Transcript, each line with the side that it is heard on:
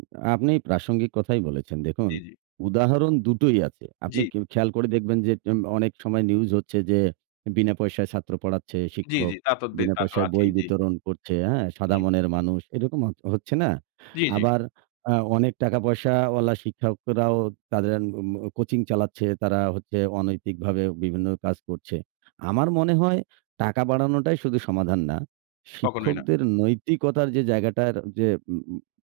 right: আ আপনি প্রাসঙ্গিক কথাই বলেছেন। দেখুন,
left: জি, জি।
right: উদাহরণ দুটোই আছে। আপনি
left: জি।
right: ক খেয়াল করে দেখবেন যে, জন অনেক সময় নিউজ হচ্ছে যে, বিনা পয়সায় ছাত্র পড়াচ্ছে
left: জি, জি,
right: শিক্ষক,
left: তা তো দে
right: বিনা
left: তা তো
right: পয়সায় বই
left: আছেই, জি।
right: বিতরণ করছে, হ্যাঁ, সাদা
left: জি।
right: মনের মানুষ এরকম হচ হচ্ছে না।
left: জি, জি।
right: আবার আ অনেক টাকা পয়সাওয়ালা শিক্ষকরাও তাদের উম কোচিং চালাচ্ছে, তারা হচ্ছে অনৈতিকভাবে বিভিন্ন কাজ করছে। আমার মনে হয় টাকা বাড়ানোটাই শুধু সমাধান না।
left: কখনোই না।
right: শিক্ষকদের নৈতিকতার যে, জায়গাটার যে, উ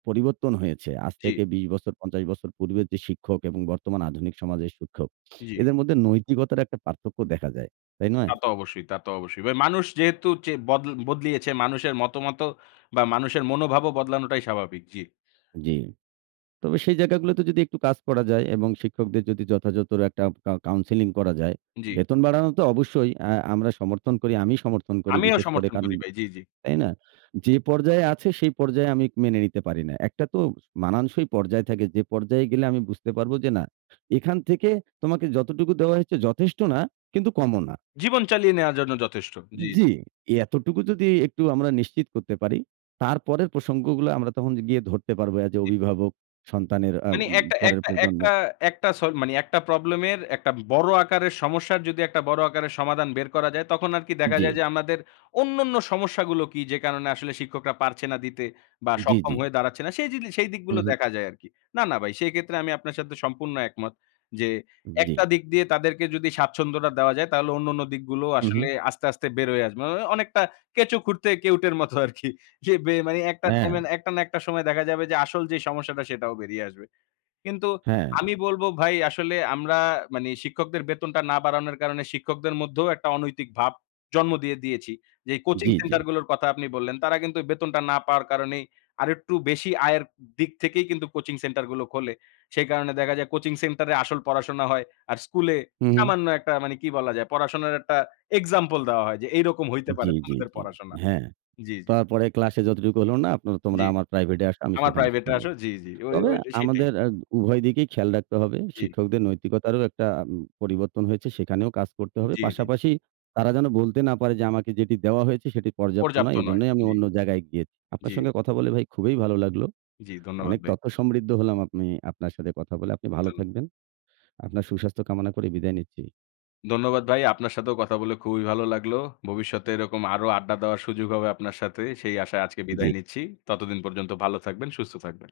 right: পরিবর্তন হয়েছে আজ
left: জি।
right: থেকে ২০ বছর, ৫০ বছর পূর্বের যে, শিক্ষক এবং বর্তমান আধুনিক সমাজের শিক্ষক,
left: জি।
right: এদের মধ্যে নৈতিকতার একটা পার্থক্য দেখা যায়। তাই
left: তা
right: নয়?
left: তো অবশ্যই, তা তো অবশ্যই। ভাই মানুষ যেহেতু চে বদ বদলিয়েছে, মানুষের মতামতও বা মানুষের মনোভাবও বদলানোটাই স্বাভাবিক। জি।
right: জি। তবে সেই জায়গাগুলোতে যদি একটু কাজ করা যায় এবং শিক্ষকদের যদি যথাযথর একটা কা কাউন্সেলিং করা যায়,
left: জি।
right: বেতন বাড়ানো তো অবশ্যই অ্যা আমরা সমর্থন করি, আমি সমর্থন করি
left: আমিও
right: বিশেষ করে
left: সমর্থন
right: কারণ,
left: করি ভাই। জি, জি।
right: তাই না? যে, পর্যায়ে আছে সেই পর্যায়ে আমি মেনে নিতে পারি না। একটা তো মানানসই পর্যায় থাকে। যে পর্যায়ে গেলে আমি বুঝতে পারবো যে, না, এখান থেকে তোমাকে যতটুকু দেওয়া হচ্ছে যথেষ্ট না কিন্তু কমও না।
left: জীবন চালিয়ে নেওয়ার জন্য যথেষ্ট, জি।
right: জি, এতটুকু যদি একটু আমরা নিশ্চিত করতে পারি, তারপরের প্রসঙ্গগুলো আমরা তখন গিয়ে ধরতে পারবো as a
left: জি।
right: অভিভাবক সন্তানের অ্যা
left: মানে
right: উ
left: একটা
right: পরের
left: একটা একটা
right: প্রজন্মের।
left: একটা স মানে একটা প্রবলেম এর একটা বড় আকারের সমস্যার যদি একটা বড় আকারের সমাধান বের করা যায় তখন আরকি দেখা যায়
right: জি।
left: যে, আমাদের অন্যান্য সমস্যাগুলো কি যে, কারণে আসলে শিক্ষকরা পারছে না দিতে বা
right: জি,
left: সক্ষম
right: জি।
left: হয়ে দাঁড়াচ্ছে না। সেই জিনি সেই
right: হু,
left: দিকগুলো
right: হুম।
left: দেখা যায় আরকি। না, না ভাই সেক্ষেত্রে আমি আপনার সাথে সম্পূর্ণ একমত যে,
right: জি।
left: একটা দিক দিয়ে তাদেরকে যদি স্বাচ্ছন্দ্যটা দেওয়া যায় তাহলে অন্যান্য দিকগুলো
right: হু,
left: আসলে
right: হুম।
left: আস্তে, আস্তে বের হয়ে আসবে। মানে অনেকটা কেঁচো খুঁড়তে কেউটের মতো আরকি। এ বে মানে একটা টাইমে,
right: হ্যাঁ।
left: একটা না একটা সময় দেখা যাবে যে, আসল যে, সমস্যাটা সেটাও বেরিয়ে আসবে। কিন্তু
right: হ্যাঁ।
left: আমি বলবো ভাই আসলে আমরা মানে, শিক্ষকদের বেতনটা না বাড়ানোর কারণে শিক্ষকদের মধ্যেও একটা অনৈতিক ভাব জন্ম দিয়ে দিয়েছি। যেই কোচিং
right: জি,
left: সেন্টার
right: জি।
left: গুলোর কথা আপনি বললেন, তারা কিন্তু বেতনটা না পাওয়ার কারণে আরেকটু বেশি আয়ের দিক থেকেই কিন্তু কোচিং সেন্টার গুলো খোলে। সেই কারণে দেখা যায় কোচিং সেন্টার এ আসল পড়াশোনা হয়, আর স্কুলে
right: হুম, হুম।
left: সামান্য একটা মানে কি বলা যায় পড়াশোনার একটা এক্সাম্পল দেওয়া হয় যে, এইরকম হইতে
right: জি,
left: পারে
right: জি,
left: তোমাদের
right: জি।
left: পড়াশোনা।
right: হ্যাঁ।
left: জি, জি।
right: তারপরে ক্লাসে যতটুকু হলো না আপনারা
left: জি।
right: তোমরা আমার প্রাইভেট এ আসো আমি
left: আমার
right: সেখানে
left: প্রাইভেটটা
right: শিখাবো।
left: আসো জি, জি। ওই,
right: তবে
left: ওই সেটাই।
right: আমাদের আ উভয় দিকেই খেয়াল রাখতে হবে।
left: জি।
right: শিক্ষকদের নৈতিকতারও একটা উ পরিবর্তন হয়েছে, সেখানেও কাজ করতে হবে।
left: জি, জি।
right: পাশাপাশি তারা যেন বলতে না পারে যে, আমাকে যেটি দেওয়া হয়েছে সেটি পর্যাপ্ত নয়,
left: পর্যাপ্ত নয়।
right: এজন্যই আমি
left: জি।
right: অন্য জায়গায় গিয়েছি। আপনার
left: জি।
right: সঙ্গে কথা বলে ভাই খুবই ভালো লাগলো।
left: জি, ধন্যবাদ
right: অনেক
left: ভাই।
right: তথ্য সমৃদ্ধ হলাম আমি আপনার সাথে কথা বলে, আপনি ভালো
left: ধন্য
right: থাকবেন। আপনার সুস্বাস্থ্য কামনা করে বিদায় নিচ্ছি।
left: ধন্যবাদ ভাই। আপনার সাথেও কথা বলে খুবই ভালো লাগলো। ভবিষ্যতে এরকম আরো আড্ডা দেওয়ার সুযোগ হবে আপনার সাথে। সেই আশায় আজকে
right: জি।
left: বিদায় নিচ্ছি। ততদিন পর্যন্ত ভালো থাকবেন, সুস্থ থাকবেন।